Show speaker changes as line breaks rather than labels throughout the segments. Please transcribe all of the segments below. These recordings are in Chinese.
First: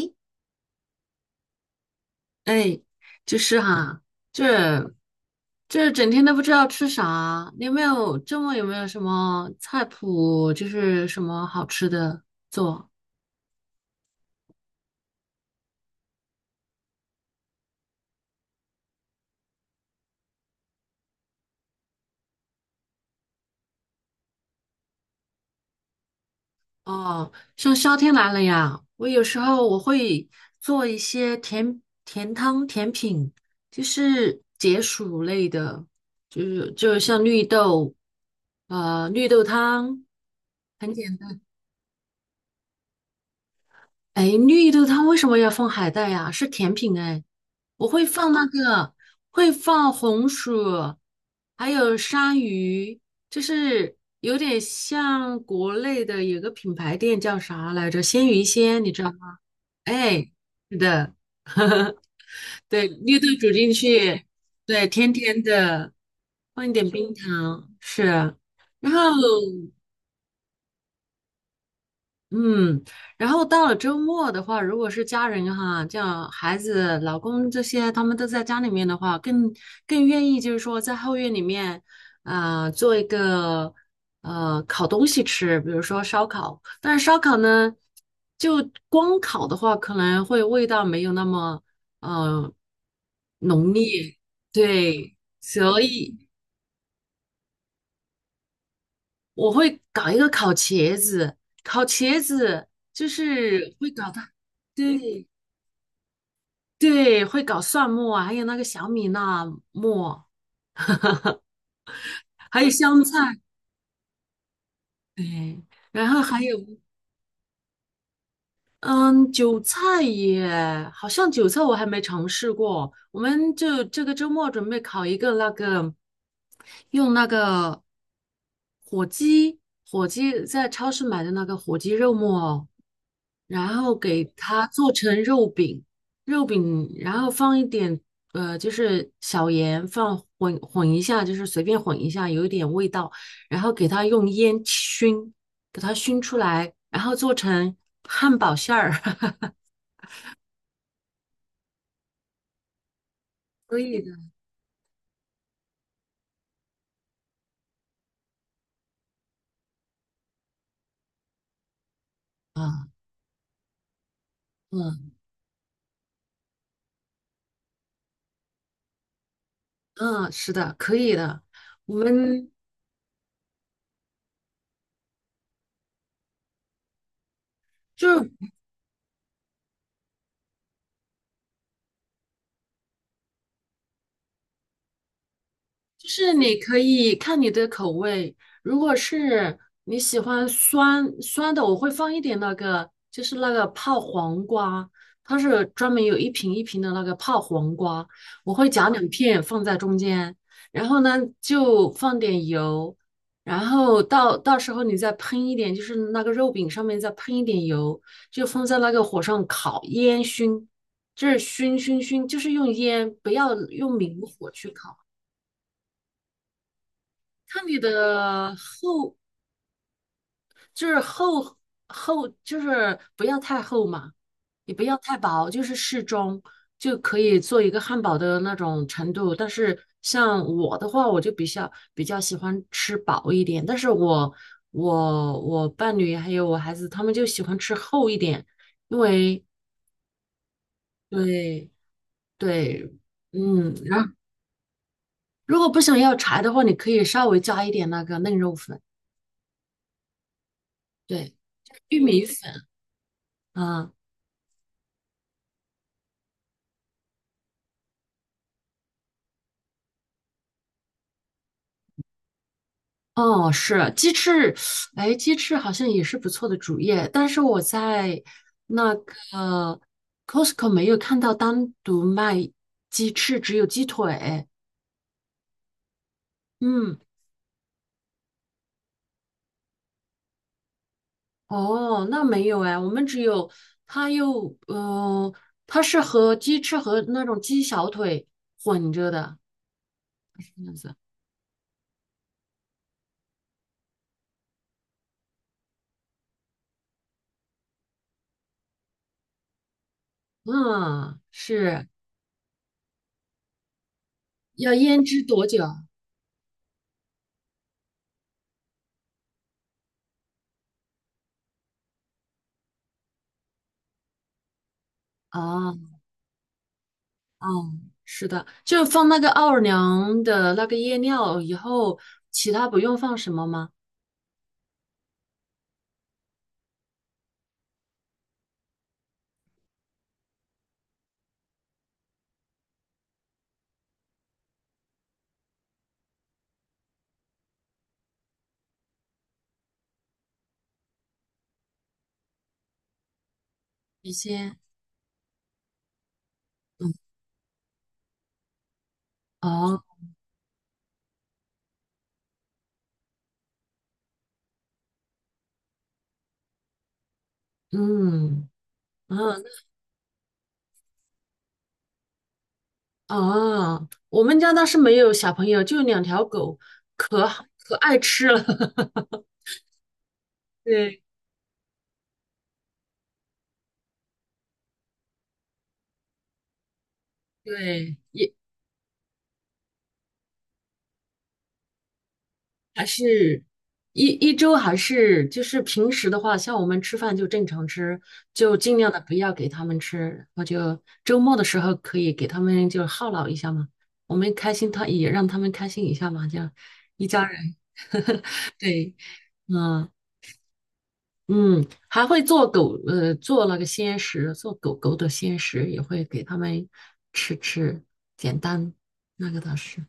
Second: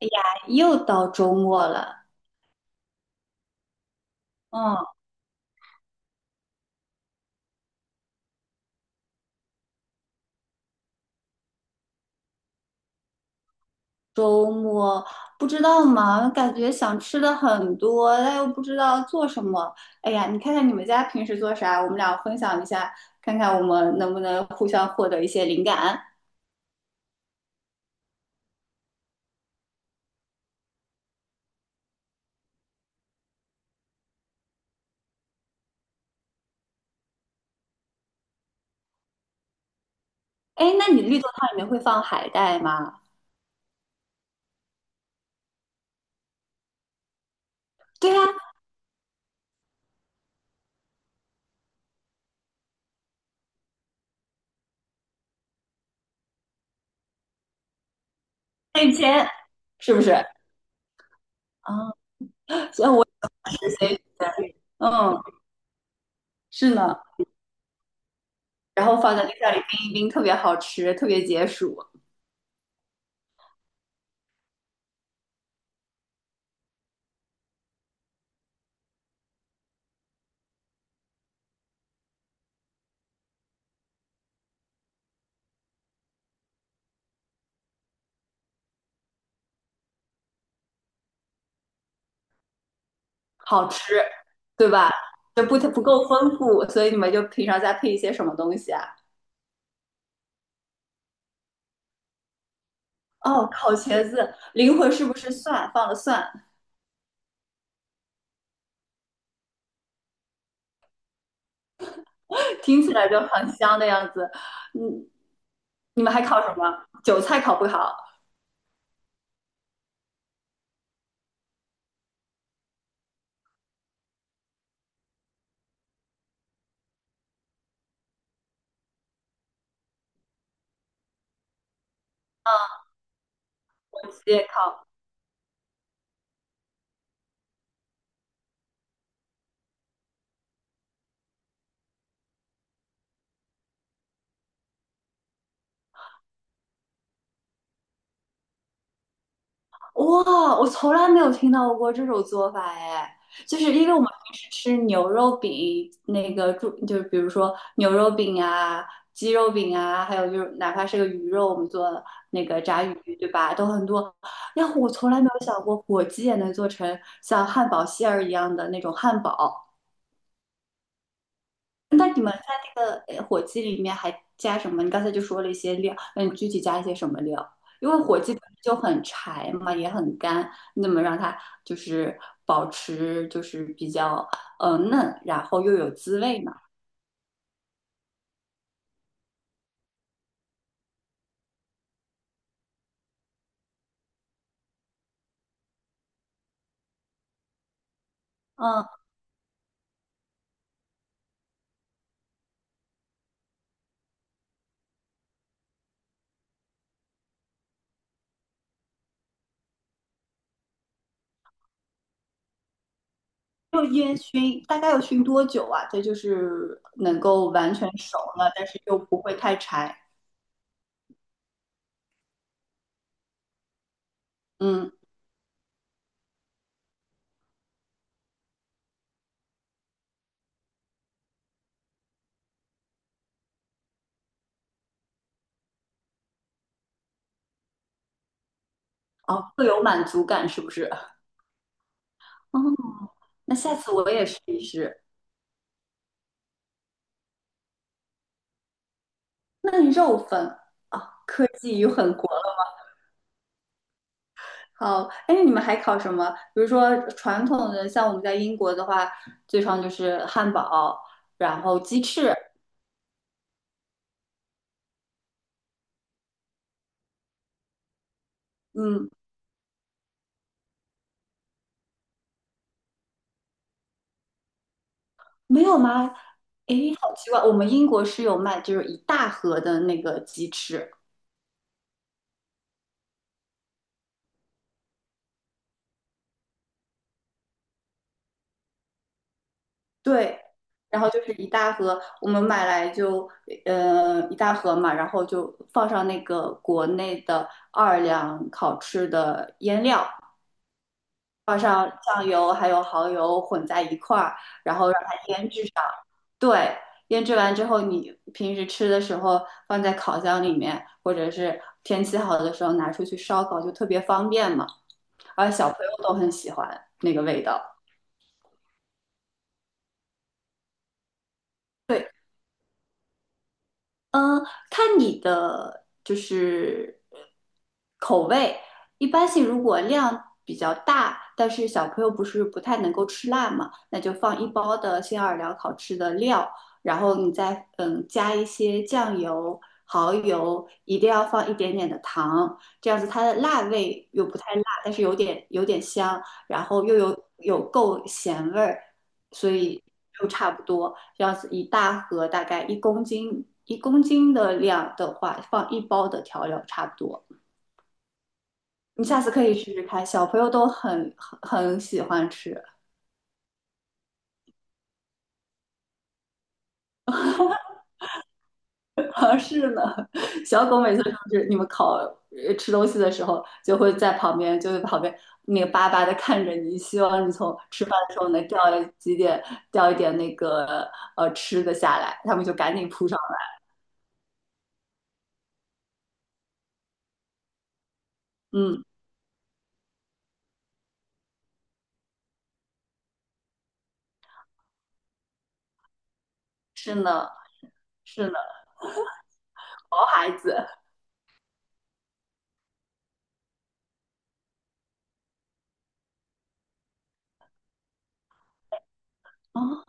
哎呀，又到周末了，
哎，就是哈、
嗯，
这这整天都不知道吃啥。你有没有什么菜谱，就是什么好吃的做？
周末不知道嘛，感觉想吃的很多，但又不知道做什么。哎呀，你看看你们家平时做啥，我们俩分享一下，看看我们能不能互相获得一些灵感。
哦，像夏天来了呀，我有时候会做一些甜甜汤、甜品，就是解暑类的，就是像绿豆，绿豆汤。
哎，那
很
你
简。
绿豆汤里面会放海带吗？
哎，绿豆汤为什么要放海带呀？是甜品哎，我会
对呀，
放那个，会放红薯，还有山芋，就是有点像国内的有个品牌店叫啥来着？鲜芋仙，
那
你
以
知道
前
吗？
是不是？
哎，是的，
啊，所
对，
以我
绿豆煮
只
进
是随缘
去，对，甜甜的，放一
是
点
呢，
冰糖，是，
然
然
后
后。
放在冰箱里冰一冰，特别好吃，特别解暑。
嗯，然后到了周末的话，如果是家人哈，像孩子、老公这些，他们都在家里面的话，更愿意就是说在后院里面，啊，做一个烤东西吃，比如说烧烤。但是烧烤呢，就光烤的话，可能会味道没有那么呃
好
浓
吃，
烈，
对吧？
对，
就不
所
不够
以。
丰富，所以你们就平常再配一些什么东西啊？
我会搞一个烤茄子，烤茄子就
哦，烤
是会
茄
搞它，
子，灵魂是不
对
是蒜放了蒜？
对，会搞蒜末啊，还有那个小米辣末，还 有
听起
香
来
菜，
就很香的样子。嗯，
对，
你
然
们
后
还烤
还
什
有。
么？韭菜烤不烤？
嗯，韭菜耶，好像韭菜我还没尝试过。我们就这个周末准备烤一个那个，用那个火鸡。火鸡在超市买的那个火鸡肉末哦，然后
火鸡
给
也
它
烤。
做成肉饼，然后放一点就是小盐，放混混一下，就是随便混一下，有一点味道，然后给它用烟熏。给它熏出来，然后做成汉堡馅儿，
哇，我从来没有听到过这种做法哎，就是
可
因为我
以
们
的
平时吃牛肉饼，那个猪就是比如说牛肉饼啊、鸡肉饼啊，还有就是哪怕是个鱼肉，我们做那个炸
啊，
鱼，对吧？都很多。然后我从
嗯
来没有想过火鸡也能做成像汉堡馅儿一样的那种汉堡。
嗯，是的，可以的。我
那你们在
们
这个火鸡里面还加什么？你刚才就说了一些料，那你具体加一些什么料？因为
就
火
是
鸡本身就很柴嘛，也很干，那么让它就是保持就是比较嫩，然后又有
就
滋
是
味嘛。
你可以看你的口味，如果是你喜欢酸酸的，我会放一点那个，就是那个泡黄瓜，它是专门有一瓶一瓶的那个泡黄瓜，我会
嗯，
夹两片放在中间，然后呢就放点油，然后到时候你再喷一点，就是那个肉饼上面再喷一点油，就放在那个火上烤烟熏，就是熏熏熏，就是用烟，不要
就
用
烟
明火
熏，
去
大概
烤。
要熏多久啊？这就是能够
看
完
你
全熟了，
的
但是又
厚，
不会太柴。
就是厚厚，就是不要太厚嘛，也不
嗯，
要太薄，就是适中就可以做一个汉堡的那种程度。但是像我的话，我就比较喜欢吃薄一点，但是我伴侣还有我孩子他们就喜欢吃厚一点，因为
哦，会有满足感是不是？
对
哦，
对，
那
嗯，
下次
然
我
后
也试一试。
如果不想要柴的话，你可以稍微加一点那个嫩肉粉，
嫩肉粉啊，
对，
科技与
玉
狠
米
活
粉。啊。
好，哎，你们还烤什么？比如说传统的，像我们在英国的话，最常就是汉堡，然后鸡翅，
哦，是鸡翅，哎，鸡翅好像也是不错的主业，但是我在那
嗯，
个 Costco 没有看到单独卖鸡翅，只有鸡腿。
没有吗？哎，
嗯，
好奇怪，我们英国是有卖，就是一大盒的那个鸡翅，
哦，那没有哎，我们只有它又，呃，它是和鸡翅和那种鸡小腿混着的。
对，然后就是一大盒，我们买来就一大盒嘛，然后就放上那个国内的奥尔良烤翅的腌料，
嗯，
放
是
上酱油还有蚝油混在一块儿，
要
然后让
腌
它
制多
腌
久？
制上。对，腌制完之后，你平时吃的时候放在烤箱里面，或者是天气好的时候拿出去烧烤，就特别方便嘛。而小
啊？
朋友都很喜欢那个味道。
嗯，是的，就是放那个奥尔良的那个夜料以后，
对，
其他不用放什么吗？
嗯，看你的就是口味，一般性如果量比较大，但是小朋友不是不太能够吃辣嘛，那就放一包的新奥尔良烤翅的料，然后你再加一些酱油、蚝油，一定要放一点点的糖，这样子它的辣味
一
又不太
些，
辣，但是有点香，然后
嗯，
又有够咸味儿，所
哦，
以就差不多。要是一大盒大概一公斤，一公斤的量的话，放一包的调料差不多。
嗯，
你下次可
嗯，
以试试看，小朋友都很很喜欢吃。
哦，我们家倒是没有小朋友，就两条狗，可好可爱吃了。
而是呢，小狗每
对
次就是你们烤吃东西的时候，就会在旁边，那个巴巴的看着你，希望你从吃饭
对，
的时候能掉几点掉一点那个吃的下来，他们就赶
还
紧扑上
是
来。
一周还是就是平时的话，像我们吃饭就正常吃，就尽
嗯，
量的不要给他们吃，我就周末的时候可以给他们就犒劳一下嘛，我们开心他也让他们开心一下嘛，这样
是
一家
呢，
人
是呢，
对，嗯
毛孩子
嗯，还会做那个鲜食，做狗狗的鲜食也会给他们吃吃，简单那个倒
啊。
是，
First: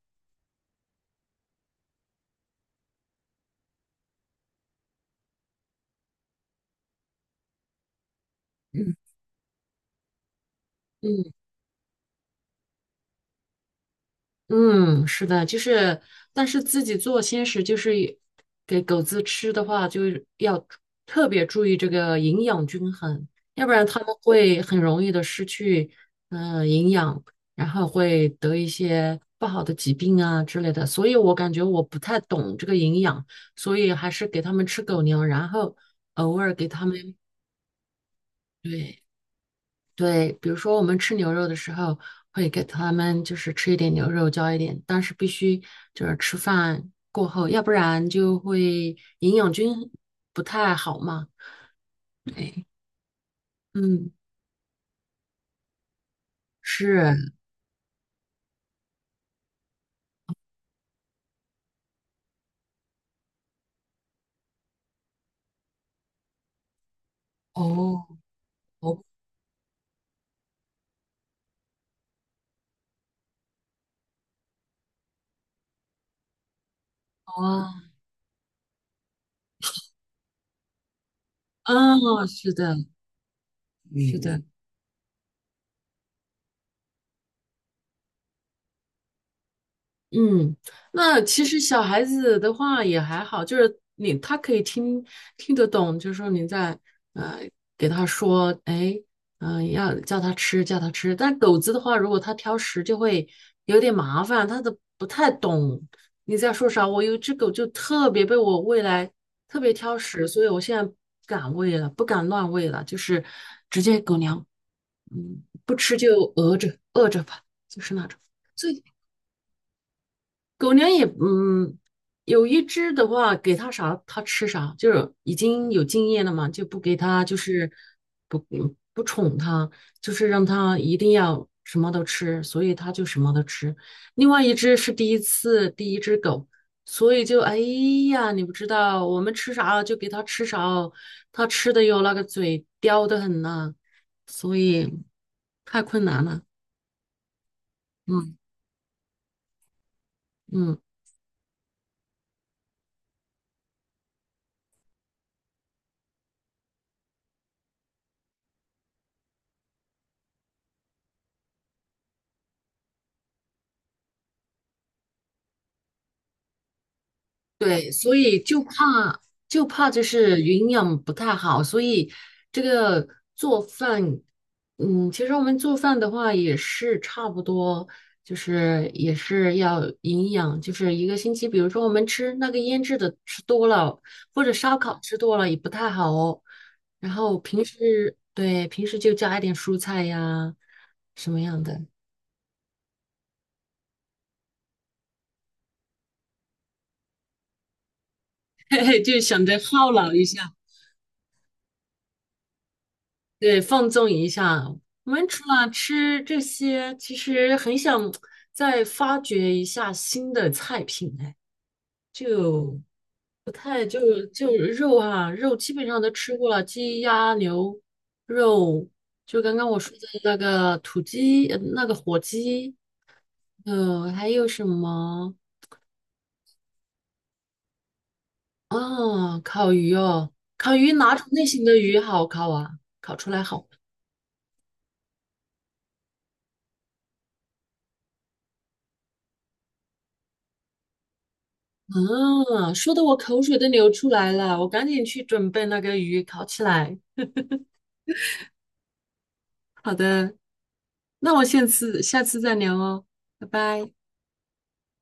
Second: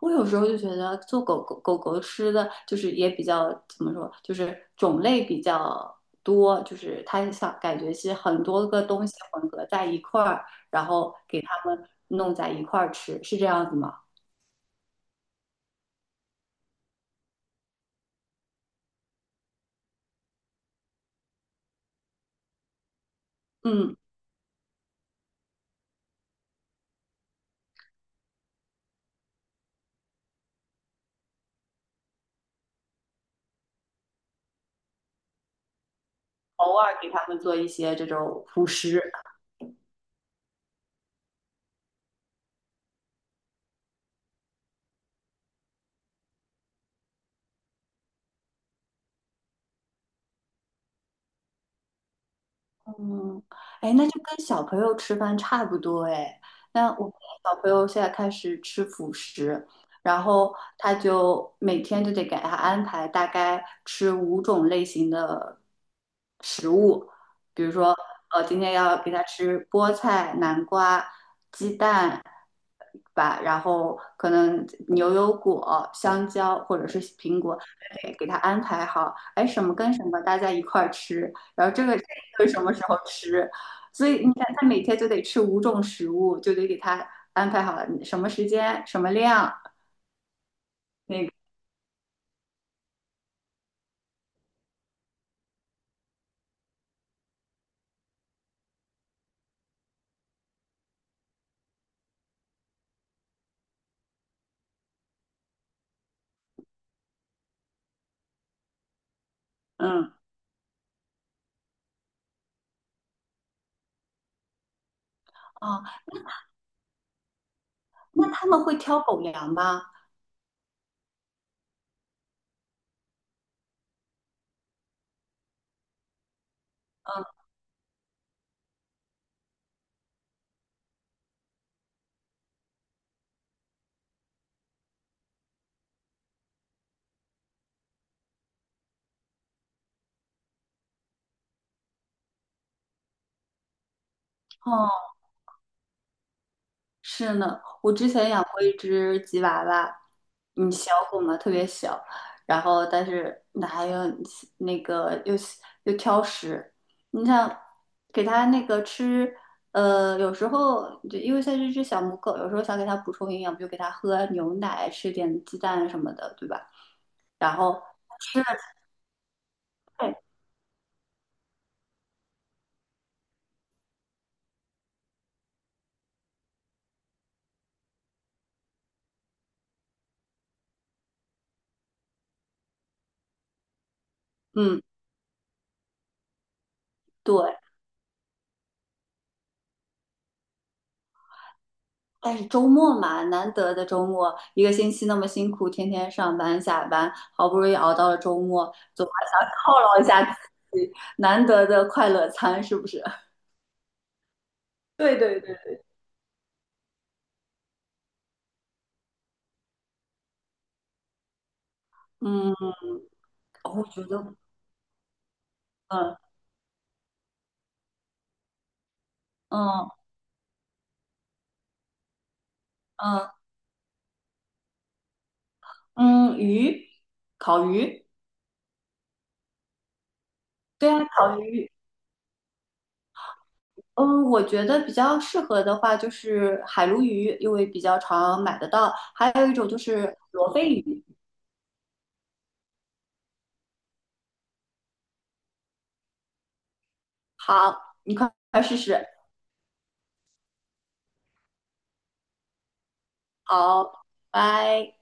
我有时候就觉得做狗狗吃的，就是也比较怎么说，就是种类比较多，就是它想感觉是很多个东
嗯
西混合在一块儿，然后
嗯
给它们弄在一块儿吃，是这样子吗？
嗯，是的，就是，但是自己做鲜食，就是也给狗子吃的话，就是要特别注意这个营养均衡，要不然
嗯，
它们会很容易的失去营养，然后会得一些不好的疾病啊之类的。所以我感觉我不太懂这个营养，所以还是给它们吃狗粮，然后偶尔给
偶
它
尔给
们，
它们做一些这种辅
对，
食。
对，比如说我们吃牛肉的时候，会给他们就是吃一点牛肉，浇一点，但是必须就是吃饭过后，要不然就会营养均衡不太好嘛。对，
嗯，哎，那
嗯，
就跟小朋友吃饭差不多哎。那我们
是，
小朋友现在开始吃辅食，然后他就每天就得给他安排大概吃五种类型的食物，比如说，
哦，
呃，今天要
哦，
给他吃菠菜、南瓜、鸡蛋吧，然后可能牛油果、香蕉或者是苹果，
啊，
得给他安排好，哎，什么跟什么大家一块儿吃。然后这
啊，
个这个
是
什么
的，
时候吃？所
是
以你
的，
看，他每天就得吃五种食物，就得给他安排好了什么时间、什么量。
嗯，那
那个，
其实小孩子的话也还好，就是你他可以听得懂，就是说你在呃给他说，哎，要叫他吃，叫他吃。但狗子的话，如果它挑食，就会有点麻烦，他都不太懂你在说啥。我有一只狗就特别被我喂来，特别挑
嗯，
食，所以我现在不敢喂了，不敢乱喂了，就是直接狗粮不
哦，
吃就饿着饿着吧，就是那种。
那他们会挑狗粮吗？
狗粮也，嗯，有一只的话，给它啥它吃啥，就是已经有经验了嘛，就不给它，就是不嗯不宠它，就是让它一定要什么都吃，所以它就什么都吃。另外一只是第一只狗，所以就哎呀，你不知道我们吃啥就给它吃啥哦，它吃的哟那个嘴刁的很呐、所以
哦，
太困难了。
是呢，我之前
嗯
养过一只吉娃娃，嗯，
嗯。
小狗嘛，特别小，然后但是那还有那个又挑食，你想给它那个吃，呃，有时候就因为它是只小母狗，有时候想给它补充营养，比如给它喝牛奶，吃点鸡蛋什么的，对吧？然后
对，所
吃
以
了
就怕就
菜，
是营养不太好，所以这个做饭，嗯，其实我们做饭的话也是差不多，就是也是要营养，就是一个星期，比如说我们吃那个腌制的吃多了，或者烧
嗯，
烤吃多了也不太好哦。然
对，
后对，平时就加一点蔬菜呀，什么样的，
但是周末嘛，难得的周末，一个星期那么辛苦，天天上班下班，好不容易熬到了周 末，
嘿嘿，
总还
就
想
想着
犒
犒
劳一
劳
下
一
自
下。
己，难得的快乐餐是不是？
对，放纵一下。我
对
们
对
除
对，
了吃这些，其实很想再发掘一下新的菜品，哎，
嗯，
就不
我
太
觉
就
得，
就肉啊，肉基本上都
嗯
吃过了，鸡鸭牛肉，就刚刚我
嗯
说的那个土鸡，那个火鸡，
嗯
还有什么
嗯，鱼，烤鱼，
啊？烤鱼哦，烤
对
鱼
啊，
哪种
烤
类型
鱼。
的鱼好烤啊？烤出来好。
嗯，我觉得比较适合的话就是海鲈鱼，因为比较常买得到，还有一种就是罗非鱼。
啊，说的我口水都流出来了，我赶紧去准备那个鱼烤起来。
好，你快快试试。
好的，那我下次再聊哦，拜拜。
好，拜。